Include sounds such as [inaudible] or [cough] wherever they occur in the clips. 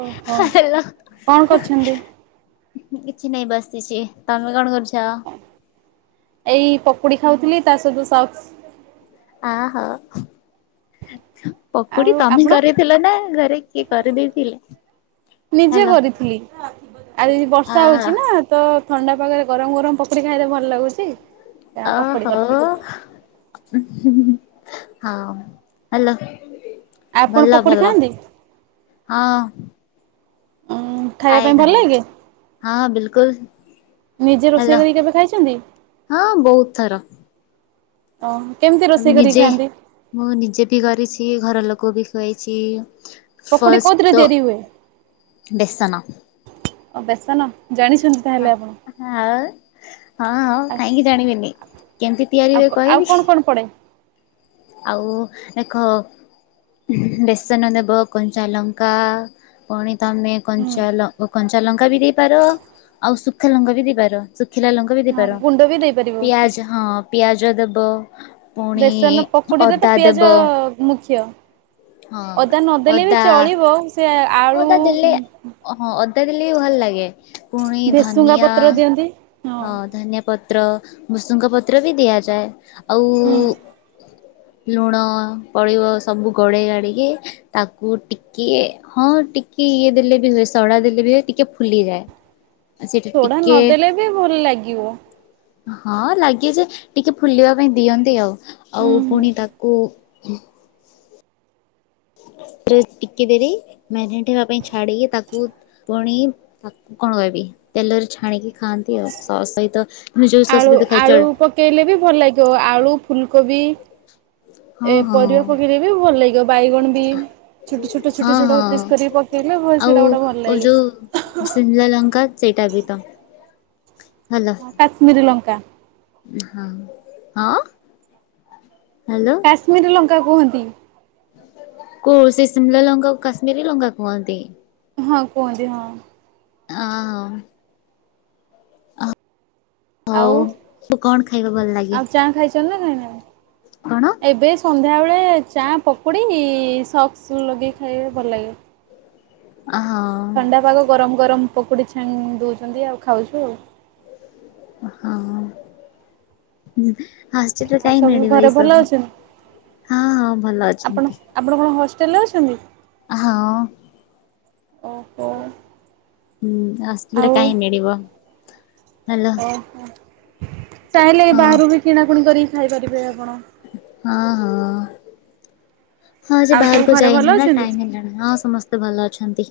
ଓହୋ କଣ କରୁଛନ୍ତି? କିଛି ନାଇଁ ବସିଛି ସେ ତମେ କଣ କରୁଛ? ଏଇ ପକୁଡି ଖାଉଥିଲି ତା ସହିତ ସସ୍। ଆ ହୋ। ପକୁଡି ଆଉ ତମେ ଆପଣ? କରିଥିଲ ନା ଘରେ କିଏ କରିଦେଇଥିଲେ? ନିଜେ ହାଲୋ କରିଥିଲି ଆ ଆ ବର୍ଷା ହଉଛି ନା ତ ଥଣ୍ଡା ପାଗରେ ଗରମ ଗରମ ପକୁଡି ଖାଇଲେ ଭଲ ଲାଗୁଛି। ଆ ଓ ପକୁଡି ହୋ। କରିଥିଲି ଉଁ ହୁଁ ହାଲୋ। ଆପଣ ଭଲ ପକୁଡି ଭଲ ଖାଆନ୍ତି? ହଁ। ଉଁ ଖାଇବା ଖାଏ ପାଇଁ ଭଲ ଖାଏ ଲାଗେ ହଁ ବିଲକୁଲ। ନିଜେ ରୋଷେଇ ହାଲୋ କରି କେବେ ଖାଇଛନ୍ତି? ହଁ ବହୁତ ଥର। ଓ କେମିତି ରୋଷେଇ କରି ନିଜେ ଖାଆନ୍ତି? ମୁଁ ନିଜେ ବି କରିଛି ଘର ଲୋକ ବି ଖୁଆଇଛି। ପକୁଡି ଫାଷ୍ଟ କୋଉଥିରେ ତ ତିଆରି ହୁଏ? ବେସନ। ଓ ବେସନ ଜାଣିଛନ୍ତି ତାହେଲେ ଆପଣ। ଆଉ। ହଁ ହଉ କାହିଁକି ଜାଣିବିନି କେମତି ତିଆରି ଆଉ ହୁଏ ଆଉ କହିବି। କଣ କଣ ପଡେ? ଆଉ ଏଖ। ବେସନ ନେବ କଞ୍ଚା ଲଙ୍କା। ପୁଣି ତମେ ହୁଁ କଞ୍ଚା ଲ କଞ୍ଚା ଲଙ୍କା ବି ଦେଇପାର ଆଉ ସୁଖା ଲଙ୍କା ବି ଦେଇପାର ଶୁଖିଲା ଲଙ୍କା ବି ହଁ ଦେଇପାର ଗୁଣ୍ଡ ବି ଦେଇପାରିବ ପିଆଜ ହଁ ପିଆଜ ଦବ। ବେସନ ପକୁଡିରେ ତ ପିଆଜ ମୁଖ୍ୟ। ହଁ ଅଦା ନଦେଲେ ବି ଚଳିବ ସେ ହଁ ଆଳୁ ଅଦା ଦେଲେ ହଁ ଅଦା ଦେଲେ ବି ଭଲ ଲାଗେ ପୁଣି ଭେସୁଙ୍ଗା ଧନିଆ। ପତ୍ର ଦିଅନ୍ତି। ହଁ ଧନିଆପ ପତ୍ର ଭୂସଙ୍ଗ ପତ୍ର ବି ଦିଆଯାଏ ଆଉ ହୁଁ ଲୁଣ ପଡ଼ିବ ସବୁ ଗୋଳେଇ ଗାଡ଼ିକି ତାକୁ ଟିକିଏ। ହଁ ଟିକେ ଇଏ ଦେଲେ ବି ହୁଏ ସଡ଼ା ଦେଲେ ବି ହୁଏ ଟିକେ ଫୁଲିଯାଏ। ସେଇଟା ସୋଢା ଟିକେ ନଦେଲେ ବି ଭଲ ଲାଗିବ। ହଁ ଲାଗିବ ଯେ ଟିକେ ଫୁଲିବା ପାଇଁ ଦିଅନ୍ତି ଆଉ ହୁଁ ଆଉ ହୁଁ। ପୁଣି ତାକୁ ଜଷ୍ଟ୍ ଟିକେ ଡେରି ମ୍ୟାଗନେଟ ହେବା ପାଇଁ ଛାଡିକି ତାକୁ ପୁଣି ତାକୁ କଣ କହିବି ତେଲରେ ଛାଣିକି ଖାଆନ୍ତି ଆଉ ସକ୍ସ ସହିତ। ମୁ ଯଉ ସସ୍ [unintelligible] ଆଳୁ ଆଳୁ ପକେଇଲେ ବି ଭଲ ଲାଗିବ ଆଳୁ ଫୁଲକୋବି ଏ ହଁ ହଁ ପରିବା ପକେଇଲେ ବି ଭଲ ଲାଗିବ ବାଇଗଣ ବିମ୍। ହଁ ହଁ ଆଉ ସେଇଟା ଗୋଟେ ଭଲ ଲାଗେ। ଯୋଉ ସିମଲା ଲଙ୍କା। ସେଇଟା ବି ତ ହାଲୋ। ହଁ କାଶ୍ମୀରୀ ଲଙ୍କା ହଁ ହଁ ହାଲୋ। କାଶ୍ମୀର ଲଙ୍କା କୁହନ୍ତି। କୋଉ ସେ ଶିମଲା ଲଙ୍କା ଙ୍କୁ କାଶ୍ମୀରୀ ଲଙ୍କା କୁହନ୍ତି। ହଁ କୁହନ୍ତି ହଁ। ଆ ଉ ଉ ଉ [unintelligible] ହଉ ଆଉ ତୁ କଣ ଖାଇବା ଭଲ ଲାଗେ। ଚନ୍ଦ ଖାଇ ନଁ [unintelligible] କଣ? ଏବେ ସନ୍ଧ୍ୟାବେଳେ ଚା ପକୁଡ଼ି ସକ୍ସ ଲଗେଇି ଖାଇଲେ ଭଲ ଲାଗିବ। ଆ ହଁ। ଥଣ୍ଡା ପାଗ ଗରମ ଗରମ ପକୁଡ଼ି ଛାଣିକି ଦଉଛନ୍ତି ଆଉ ଖାଉଛୁ ଆଉ। ଅ ହଁ। ଆସିଲେ ଆଉ ଯାଇଁ ସବୁ ମିଳିବ ଏଇ ଘରେ ଭଲ ସବୁ ଅଛନ୍ତି? ହଁ ହଁ ଭଲ ଆପଣ ଅଛନ୍ତି। ଆପଣ କଣ ହଷ୍ଟେଲ୍ ରେ ଅଛନ୍ତି। ହଁ। [inaudible] ହୁଁ ଆସଲେ ଆଉ କାଇଁ ମିଳିବ ହଲୋ ଚାହେଲେ ହଁ ବାହାରୁ ବି କିଣାକୁଣି କରିକି ଖାଇପାରିବେ ଆପଣ। ହଁ ହଁ। ହଁ ସେ ଆଉ ସବୁ ବାହାରକୁ ଘରେ ଭଲ ଯାଇନୁ ନା ଅଛନ୍ତି? ଟାଇମ ହେଲାନି ହଁ ସମସ୍ତେ ଭଲ ଅଛନ୍ତି।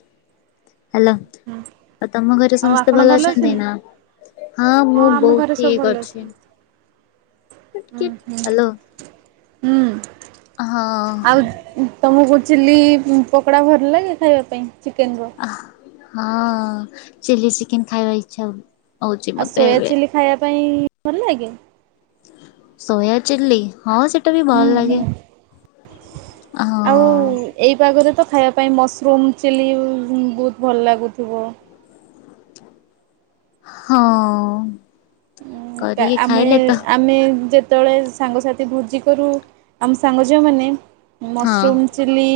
ହ୍ୟାଲୋ ହୁଁ ଆଉ ତମ ଘରେ ସମସ୍ତେ ଭଲ ଅଛନ୍ତି ନା। ହଁ ମୁଁ ବୋହୁତ୍ ଠିକ୍ ଅଛି। ଉଁ ହୁଁ ହ୍ୟାଲୋ ହୁଁ ହଁ ଆଉ ତମକୁ ଚିଲି ପକୋଡ଼ା ଭଲ ଲାଗେ ଖାଇବା ପାଇଁ ଚିକେନ ର। ହଁ ଚିଲ୍ଲି ଚିକେନ ଖାଇବା ଇଚ୍ଛା ହୁଏ। ଆଉ ସୋୟା ଚିଲ୍ଲି ଖାଇବା ପାଇଁ ଭଲଲାଗେ? ସୋୟା ଚିଲ୍ଲି ହଁ ସେଇଟା ବି ଭଲ ଲାଗେ ହଁ। ଏହିପାଗରେ ତ ଖାଇବା ପାଇଁ ମସରୁମ୍ ଚିଲ୍ଲି ବହୁତ ଭଲ ଲାଗୁଥିବ। ହଁ। ହୁଁ କରିକି ଆମେ ଖାଇଲେ ତ ଆମେ ଯେ ଯେତେବେଳେ ସାଙ୍ଗସାଥି ଭୁଜି କରୁ ଆମ ସାଙ୍ଗ ଝିଅମାନେ ହଁ ମସରୁମ୍ ଚିଲି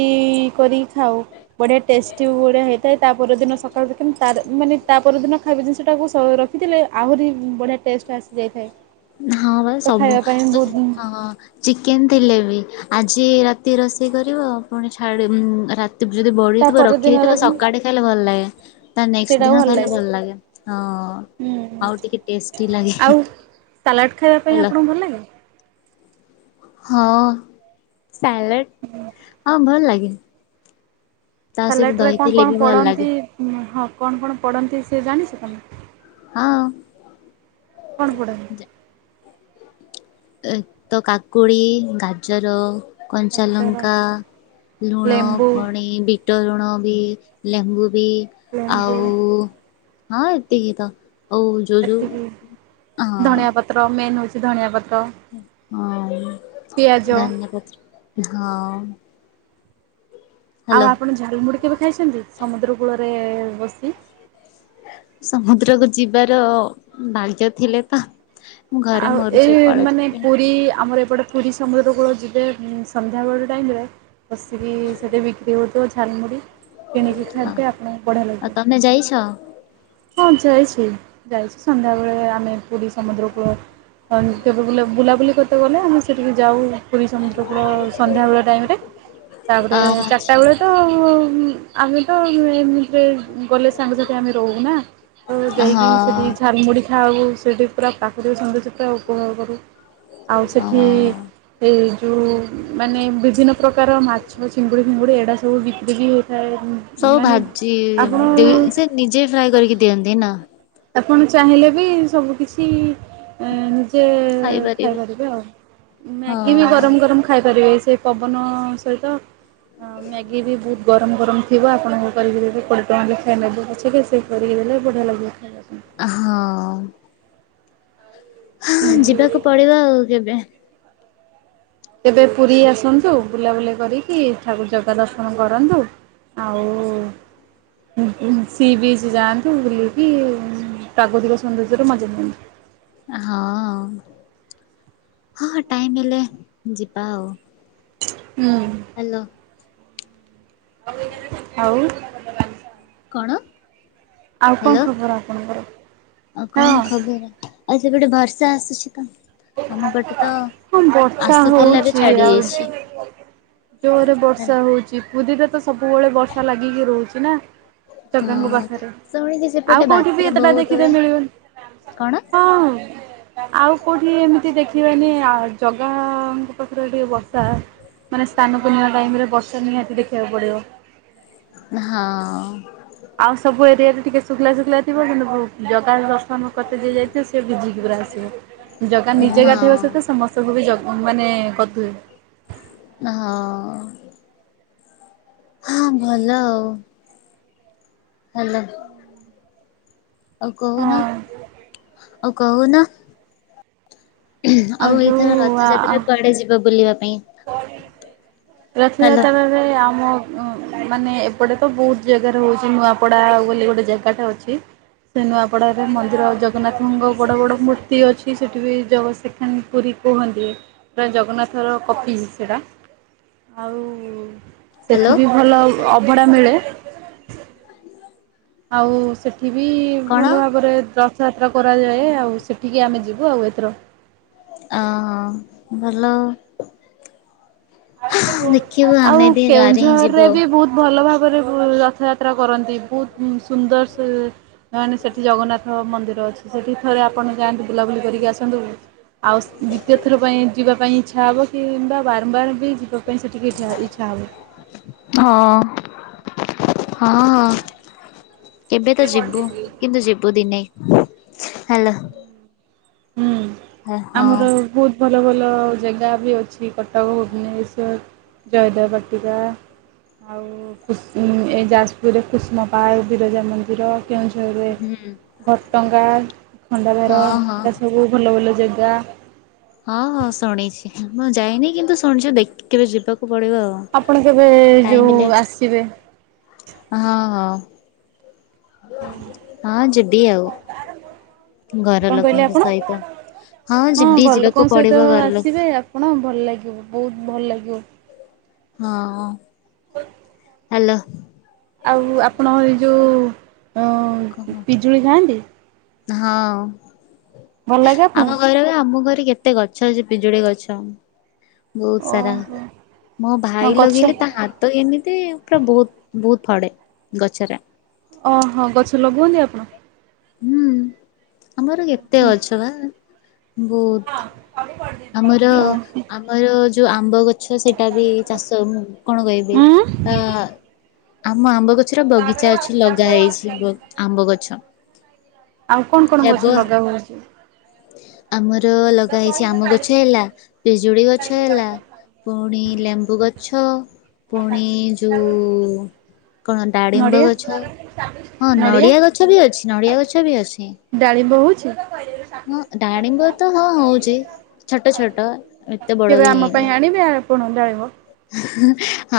କରିକି ଖାଉ ବଢିଆ ଟେଷ୍ଟି ବଢିଆ ହେଇଥାଏ ତା ପରଦିନ ସକାଳୁ ରଖିନ ତା ଦିନ ମାନେ ତା ପରଦିନ ଖାଇବା ଜିନିଷ ଟାକୁ ସ ଖିଥିଲେ ଆହୁରି ବଢ଼ିଆ ଟେଷ୍ଟ ଆସିଯାଇଥାଏ ହଁ ବା ତ ସବୁ ଖାଇବା ପାଇଁ ବହୁତ ହଁ ଚିକେନ ଥିଲେ ବି ଆଜି ରାତି ରାତି ରୋଷେଇ କରିବ ପୁଣି ଛାଡ଼ି ଉଁ ରାତ ଯଦି ତା ବଳିଥିବ ପରଦିନ ରଖିଦେଇଥିବ ରଖି ସକାଳେ ଖାଇଲେ ଭଲ ଲାଗେ ତା ନେକ୍ସଟ ଦିନ ଖାଇଲେ ଭଲ ଲାଗେ ହଁ ହୁଁ। ଆଉ ଟିକେ ଟେଷ୍ଟି ଲାଗେ। ଆଉ ସାଲାଡ଼ ଖାଇବା ପାଇଁ ଆପଣଙ୍କୁ ଭଲ ଲାଗେ? ହଁ ସାଲାଟ ହଁ ଭଲ ଲାଗେ। ତା ସହିତ ସାଲେଟରେ କଣ ଦହିଥିଲେ କଣ ବି ଭଲ ପଡ଼ନ୍ତି ଲାଗେ ହଁ କଣ କଣ ପଡ଼ନ୍ତି ସେ ଜାଣିଚ ତମେ? ହଁ। କଣ ପଡେ ଏ ତ କାକୁଡ଼ି ଗାଜର ଗାଜର, କଞ୍ଚାଲଙ୍କା ଲୁଣ ଲେମ୍ବୁ, ପଡେ ଭି ଟ ଲୁଣ ବି ଲେମ୍ବୁ ବି ଲେମ୍ବୁ ଆଉ ହଁ ଏତିକି ତ ହଉ ଏତିକି ଧଣିଆ ପତ୍ର ମେନ୍ ହେଉଚି ଧଣିଆ ପତ୍ର ହଁ ପିଆଜ ଧାନିଆ ପତ୍ର ହଁ ଆଉ ହ୍ୟାଲୋ ଆପଣ ଝାଲମୁଡ଼ି କେବେ ଖାଇଚନ୍ତି ସମୁଦ୍ର କୂଳରେ ବସି? ସମୁଦ୍ରକୁ ଯିବାର ଭାଗ୍ୟ ଥିଲେ ତ ମୁଁ ଘରେ ଆଉ ମରୁଛି ଏଇ କୁଆଡେ ମାନେ ଯିବି ପୁରୀ ଆମର ଏପଟେ ପୁରୀ ସମୁଦ୍ରପକୂଳ ଯିବେ ଉଁ ସନ୍ଧ୍ୟାବେଳ ଟାଇମ୍ ରେ ବସିକି ସେଠି ବିକ୍ରି ହଉଥିବ ଝାଲମୁଢ଼ି କେଣିକି ହଁ ଖାଇବେ ଆପଣଙ୍କୁ ବଢିଆ ଆଉ ଲାଗିବ ତମେ ଯାଇଛ? ହଁ ଯାଇଚି ଯାଇଚି ସନ୍ଧ୍ୟାବେଳେ ଆମେ ପୁରୀ ସମୁଦ୍ରକୁ [unintelligible] କେବେ ବୁଲାବୁଲି କରତେ ଗଲେ ଆମେ ସେଠିକି ଯାଉ ପୁରୀ ସମୁଦ୍ର କୂଳ ସନ୍ଧ୍ୟାବେଳେ ଟାଇମରେ ତାପରେ ଆଚ୍ଛା ଚାରିଟା ବେଳେ [unintelligible] ଆମେ ତ ମିଳିମି ସେଥିରେ ଗଲେ ସାଙ୍ଗସାଥି ଆମେ ରହୁନା ତ ଯାଇକି ସେଠି ହଁ ଝାଲମୁଢ଼ି କଥା ହୋଉ ସେଇଠି ପୁରା ପ୍ରାକୃତିକ ସୌନ୍ଦର୍ଯ୍ୟତା ଉପଭୋଗ କରୁ ଆଉ ସେଠି ହଁ। ଏଇ ଜୋଉ ମାନେ ବିଭିନ୍ନ ପ୍ରକାର ମା ଚିଙ୍ଗୁଡି ଫିଙ୍ଗୁଡି ଏଡା ସବୁ ବିକ୍ରି ବି ହେଇଥାଏ ସବୁ ଭାଜି ଦି ସେ ନିଜେ ଫ୍ରାଏ କରିକି ଦିଅନ୍ତି ନା? ଆପଣ ଚାହିଁଲେ ବି ସବୁ କିିଛି ନିଜେ ଖାଇପାରିବେ ଆଉ ହଁ ମ୍ୟାଗି ବି ଗରମ ଗରମ ଖାଇପାରିବେ ସେ ପବନ ସହିତ ହଁ ମ୍ୟାଗି ବି ବହୁତ ଗରମ ଗରମ ଥିବ ଆପଣ କରିକି ଦେବେ କୋଡିଏ ଟଙ୍କା ଲେଖାଏଁ ନେବେ ପଛିକା ସେ କରିକି ଦେଲେ ବଢିଆ ଲାଗିବ ଖାଇବାକୁ ହଁ। ହଁ ଯିବାକୁ ପଡିବ ଆଉ କେବେ ତେବେ ପୁରୀ ଆସନ୍ତୁ ବୁଲାବୁଲି କରିକି ଠାକୁ ଜଗା ଦର୍ଶନ କରନ୍ତୁ ଆଉ ସି ବିଚ୍ ଯାଆନ୍ତୁ ବୁଲିକି ପ୍ରାକୃତିକ ସୌନ୍ଦର୍ଯ୍ୟରେ ମଜା ନିଅନ୍ତୁ ହଁ ହଁ ହଁ ଟାଇମ ହେଲେ ଯିବା ଆଉ ହୁଁ। ହ୍ୟାଲୋ। ଆଉ କଣ ଆଉ କଣ ହ୍ୟାଲୋ ଖବର ଆପଣଙ୍କର? ଆ ହଁ କଣ ଖବର? ଆଉ ସେପଟେ ବର୍ଷା ଆସୁଛି ତ? ଆମ ପଟେ ତ ହଁ ବର୍ଷା ଆସୁଥିଲା ବି ହଉଚ ଛାଡି ଆଉ ଯାଇଛି। ଜୋରରେ ବର୍ଷା ହଉଛି ପୁରୀରେ ତ ସବୁବେଳେ ବର୍ଷା ଲାଗିକି ରହୁଛି ନା। ଜଗାଙ୍କ ହଁ ପାଖରେ ଶୁଣିଛି ସେପଟେ ଆଉ କୋଉଠି ବାତ୍ୟା ବି ଏତେଟା ବହୁତ ଦେଖିେ ହୁଏ ମିଳିବନି। କଣ। ହଁ। ଆଉ କୋଉଠି ଏମିତି ଦେଖିବାନି ଆ ଜଗାଙ୍କ ପାଖରେ ଟିକେ ବସା। ମାନେ ସ୍ଥାନପୂର୍ଣ୍ଣିମା ଟାଇମ୍ ରେ ବର୍ଷା ନିହାତି ଦେଖିବାକୁ ପଡ଼ିବ। ହଁ। ଆଉ ସବୁ ଏରିଆରେ ଟିକେ ଶୁଖିଲା ଶୁଖିଲ ଥିବ କିନ୍ତୁ ଜଗନ୍ନାଥ ଦର୍ଶନ କତେ ଦିଆ ଯାଇଥିବ ସିଏ ଭିଜିକି ପୁରା ଆସିବ। ଜଗା ହଁ ନିଜ ଗାଧେଇ ବା ସହିତ ସମସ୍ତଙ୍କୁ ବି ଜ ମାନେ କଥା ହଏ ହଁ। ହଁ ଭଲ ଆଉ। ଭଲ। ଆଉ କହୁନ ହଁ। ଆଉ କହୁନ। ଆଉ ଆଉ ଏଇଥର ଯୋଉ ରଥଯାତ୍ରା କୁଆଡେ ଯିବ ବୁଲିବା ପାଇଁ। ହ୍ୟାଲୋ ରଥଯାତ୍ରା। ଆମ ଉଁ ମାନେ ଏପଟେ ତ ବହୁତ ଜାଗାରେ ହଉଛି ନୂଆପଡା ବୋଲି ଗୋଟେ ଜାଗାଟା ଅଛି। ସେ ନୂଆପଡ଼ାରେ ମନ୍ଦିର ଜଗନ୍ନାଥଙ୍କ ବଡ଼ ବଡ଼ ମୂର୍ତ୍ତି ଅଛି ସେଠି ବି ଜଗଶେଖାନ ପୁରୀ। କୁହନ୍ତି ପୁରା ଜଗନ୍ନାଥର ଅଫିସ ସେଟା ଆଉ ହ୍ୟାଲୋ ସେଠ ବି ଭଲ ଅଭଡ଼ା ମିଳେ। ଆଉ ସେଠି ବି କଣ ଭଲ ଭାବରେ ତ୍ର ରଥଯାତ୍ରା କରାଯାଏ ଆଉ ସେଠିକି ଆମେ ଯିବୁ ଆଉ ଏଥର। ଆଁ ହଃ ଭଲ। ଦେଖିବୁ ଆମେ ଆଉ ବି ଗାଁରେ ହିଁ ଯିବୁ କେଉଁଝରରେ ଆଉ ବି ବହୁତ ଭଲ ଭାବରେ ବୁ ରଥଯାତ୍ରା କରନ୍ତି ବହୁତ ସୁନ୍ଦର ସେ ନ ସେଠି ଜଗନ୍ନାଥ ମନ୍ଦିର ଅଛି ସେଠି ଥରେ ଆପଣ ଯାଆନ୍ତୁ ବୁଲାବୁଲି କରିକି ଆସନ୍ତୁ। ଆଉ ଦ୍ୱିତୀୟ ଥର ପାଇଁ ଯିବା ପାଇଁ ଇଚ୍ଛା ହବ କିମ୍ବା ବାରମ୍ବାର ଟି ଯିବା ପାଇଁ ସେଠିକି ଇଚ୍ଛା ଇଚ୍ଛା ହବ। ହଁ। ହଁ ଏବେ ତ ଯିବୁ କିନ୍ତୁ ଯିବୁ ଦିନେ। ହାଲୋ। ହୁଁ ହୁଁ ଆମର ବହୁତ ଭଲ ଭଲ ଜାଗା ବି ଅଛି କଟକ ଭୁବନେଶ୍ୱର ଜୟଦେବପାଟିକା। ଆଉ ଏ କୁସୁ ଏ ଯାଜପୁରରେ କୁସୁମ ପାର୍କ ବିରଜା ମନ୍ଦିର। କେଉଁଝରୁରେ ଘଟଙ୍ଗା ଖଣ୍ଡାଧାର। ହଁ ହଁ ଏଟା ସବୁ ଭଲ ଭଲ ଜାଗା। ହଁ ହଁ ଶୁଣିଛି ମୁଁ ଯାଇନି କିନ୍ତୁ ଶୁଣିଛି ଦେଖ କେବେ ଯିବାକୁ ପଡିବ ଆଉ। ଆପଣ କେବେ ଟାଇମ ଯୋଉ ହେଲେ ଆସିବେ? ହଁ ହଁ। ହଁ ଯିବି ଆଉ। ଘର କଣ କହିଲେ ଲୋକଙ୍କ ଆପଣ? ସହିତ ହଁ ଯିବି ଘର ଯିବାକୁ ଲୋକଙ୍କ ସହିତ ପଡିବ ଘର ଲୋକ ଆସିବେ ଆପଣ ଭଲ ଲାଗିବ ବହୁତ ଭଲ ଲାଗିବ। ହଁ। [unintelligible] ହ୍ୟାଲୋ। ଆଉ ଆପଣ ଏ ଯେଉଁ କହ। ଉଁ ପିଜୁଳି ଖାଆନ୍ତି? ହଁ ଭଲ ଲାଗେ ଆପଣଙ୍କୁ? ଆମ ଘରେ ବା ଆମ ଘରେ କେ ଏତେ ଗଛ ଅ ପିଜୁଳି ଗଛ ବୋହୁତ ସାରା ଓହୋ। ମୋ ହଁ ଭାଇ ଗଛ ଲଗେଇଲେ ହା ତ ଏମିତି ପୁରା ବୋହୁତ ବୋହୁତ ଫଡେ ଗଛରା ଓ ହଁ ଗଛ ଲଗାଉଚ ତ? ହୁଁ ଆମର କେତେ ଗଛ ବା ବୋହୁତ [unintelligible] ଆମର ଓହୋ ଆମର ଯୋଉ ଆମ୍ବ ଗ ଗଛ ସେଇଟା ବି ଚାଷ କଣ କହିବି ଉଁ ଆ ଆମ ଆମ୍ବ ଗଛର ବଗିଚା ଅଛି ଲଗା ହେଇଚି ଆମ୍ବ ଗଛ। ଆଉ କଣ କଣ ହେବ ଗଛ ଲଗା ହୁଏ? ଆମର ଲଗା ହେଇଚି ଆମ ଗଛ ହେଲା ପିଜୁଳି ଗଛ ହେଲା। ପୁଣି ଲେମ୍ବୁ ଗଛ, ପୁଣି ଯୋଉ କଣ ଡାଡିମ୍ବ ନଡ଼ିଆ ଗଛ ହଁ ନଡ଼ିଆ ଗଛ ବି ଅଛି ନଡ଼ିଆ ଗଛ ବି ଅଛି। ଡାଳିମ୍ବ ହୋଉଚି? ହଁ ଡାଳିମ୍ବ ତ ହଁ ହୋଉଚି ଛୋଟ ଛୋଟ ଏତେ ବଡ ବି ହେଇନି। କଣ ଡାଲି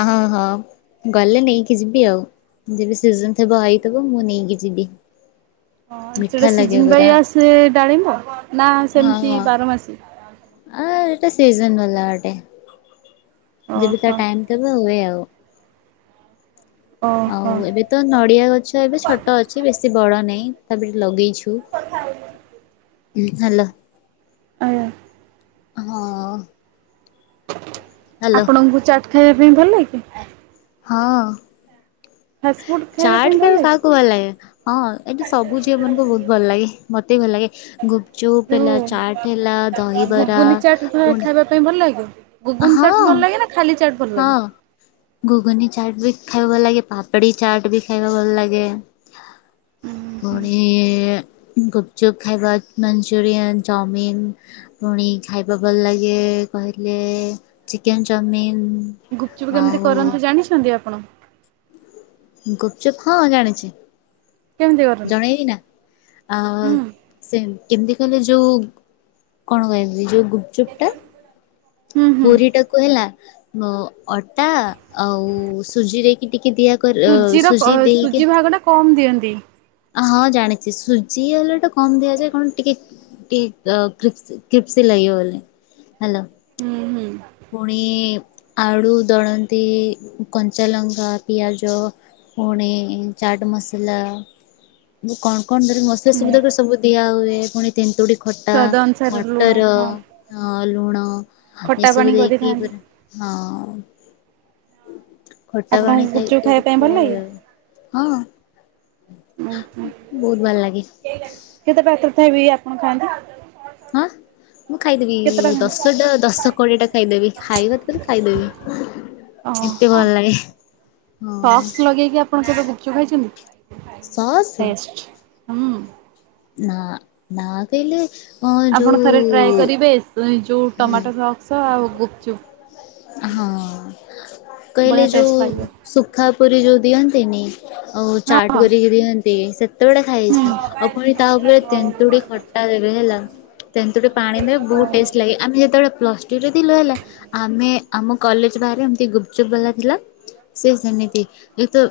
ହଁ ହଁ ଗଲେ ନେଇକି ଯିବି ଆଉ ଯବେ ସିଜନ ଥିବ ହେଇଥିବ ମୁଁ ନେଇକି ଯିବି। ହଁ ମିଠା ସେଟା ଲାଗେ ସିଜିନି ବାଇ ପୁରା ଆସେ ଡାଳିମ୍ୱ ନା ହଁ। ସେମିତି ହଁ। ବାରମାସୀ ଆ ଏଟା ସିଜନ ବାଲା ଗଟେ ଯବେ ତା ଓହୋ ଟାଇ ଏବେ ହୁଏ ଆଉ ଓହୋ ଆଉ ଏବେ ତ ନଡ଼ିଆ ଗଛ ଏବେ ଛୋଟ ଅଛି ବେଶୀ ବଡ଼ ନାହିଁ ତାପରେ ଲଗେଇଚୁ। କଥା ହେ ହେଲା ଆଜ୍ଞା। ହଁ। ହ୍ୟାଲୋ ଆପଣଙ୍କୁ ଚାଟ୍ ଖାଇବା ପାଇଁ ଭଲ ଲାଗେ? ହଁ ହଁ। ଫାଷ୍ଟଫୁ୍ ଚାଟ ଖାଇବା କାହାକୁ ଭଲ ଲାଗେ ହଁ ଏଠି ସବୁ ଝିଅ ମାନଙ୍କୁ ବୋଭଲ ଲାଗେ ମୋତେ ଭଲ ଲାଗେ ଗୁପଚୁପ୍ ଯୋଉ ହେଲା ଚାଟ୍ ହେଲା ଦହିବରା ଗୁଗୁନି ଚାଟ୍ ପୁ ଖାଇବା ପାଇଁ ଭଲ ଲାଗେ ଗୁଗୁନ ଚାଟ୍ ଭଲ ଲାଗେ ନା ଖାଲି ଚାଟ୍ ଭଲ ହଁ। ଲାଗେ? ଘୁଗୁନି ଚାଟ୍ ବି ଖାଇବା ଭଲ ଲାଗେ ପାପଡ଼ି ଚାଟ୍ ବି ଖାଇବା ଭଲ ଲାଗେ। ଉଁ ହୁଁ ପୁଣି ଗୁପଚୁପ୍ ଖାଇବା ମଞ୍ଚୁରୟନ୍ ଚାଉମିିନ ପୁଣି ଖାଇବା ଭଲ ଲାଗେ କହିଲେ ଚିକେନ ଚାଉମିିନ। ଗୁପଚୁପ୍ କେମିତି ଆଉ କରନ୍ତୁ ଜାଣିଛନ୍ତି ଆପଣ? ଗୁପଚୁପ୍ ହଁ ଜାଣିଚି? କେମିତି କରନ୍ତି? ଜଣେଇବି ନା ଆ ହୁଁ ସେ କେମିତି କିଲେ ଯୋଉ କଣ କହିବି? ଯୋଉ ଗୁପଚୁପ୍ ଟା ହୁଁ ହୁଁ ପୁରୀ ଟାକୁ ହେଲା ଅଟା ଆଉ ସୁଜିରେକି ଟିକେ ଦିଆ କରି ସୁଜିର ସୁଜି ଦେଇକି ସୁଜି ଭାଗଟା କମ୍ ଦିଅନ୍ତି। ହଁ ଜାଣିଚି, ସୁଜି ହେଲେ ତ କମ ଦିଆଯାଏ କଣ ଟିକେ କି ଇଅଁ କ୍ରିପ କ୍ରିପ୍ସ ଲାଗିବ ବୋଲି, ହ୍ୟାଲୋ ହୁଁ ହୁଁ ପୁଣି ଆଳୁ ଦଳନ୍ତି, କଞ୍ଚା ଲଙ୍କା, ପିଆଜ ପୁଣି ଚାଟ ମସଲା। କଣ କଣ ଜଦି ମସଲା ହୁଁ ସୁବିଧା ହୁଏ ସବୁ ଦିଆ ହୁଏ ପୁଣି ତେନ୍ତୁଡ଼ି ଖଟା, ସ୍ଵାଦ ଅନୁସାରେ ଲୁଣ ମଟର ହଁ। ଅଁ ଲୁଣ। ଖଟା ଏସବୁ ପାଣି ଦେଇକି କରିଥାନ୍ତି। ପୁରା ହଁ ଉ ଖଟା ପାଣି ଆପଣଙ୍କୁ ଖାଇ ଗୁପଚୁପ୍ ଖାଇବା କରି ପାଇଁ ଭଲ ଲାଗେ? ହଁ ବହୁତ୍ ଭଲ ଲାଗେ କେତେ ପାତର ଥାଇବି ଆପଣ ଖାଆନ୍ତି ହାଁ। ମୁଁ ଖାଇଦେବି କେତେଟା ଖାଆନ୍ତି? ଦଶଟା ଦଶ କୋଡ଼ିଏ ଟା ଖାଇଦେବି ଖାଇବା ତା ଖାଇଦେବି ଏତେ ଭଲ୍ ଲାଗେ। ହଁ ସକ୍ସ୍ ଲଗେଇକି ଆପଣ କେବେ ଗୁପ୍ ଚୁପ୍ ସସ୍ ଖାଇଛନ୍ତି? ନା ନା କହିଲେ ଅ ଆପଣ ଥରେ ଟ୍ରାଏ ଯୋଉ କରିବେ ଯୋଉ ହୁଁ ଟମାଟୋ ସକ୍ସ ଆଉ ଗୁପ୍ ଚୁପ୍। ହଁ କହିଲେ ବଢ଼ିଆ ଯୋଉ ଟେଷ୍ଟ ଲାଗିବ। ସୁୁଖା ପୁରୀ ଯୋଉ ଦିଅନ୍ତିନି ଆଉ ହଁ ଚାଟ୍ ହଁ କରିକି ଦିଅନ୍ତି ସେ କେତେ ଗୁଡା ଖାଇଛି ଆଉ ପୁଣି ତା ଉପରେ ତେନ୍ତୁଡି ଖଟା ଦେବେ ହେଲା। ତନ୍ତୁଡ଼ି ପାଣି ଦେବେ ବହୁତ ଟେଷ୍ଟ୍ ଲାଗେ ଆମେ ଯେତେବେଳେ ପ୍ଲସ୍ ଟୁରେ ଥିଲୁ ହେଲା ଆମେ ଆମ କଲେଜ ବାହାରେ ଏମିତି ଗୁପଚୁପ୍ ବାଲା ଥିଲା। ସେ ସେମିତି ଯେତ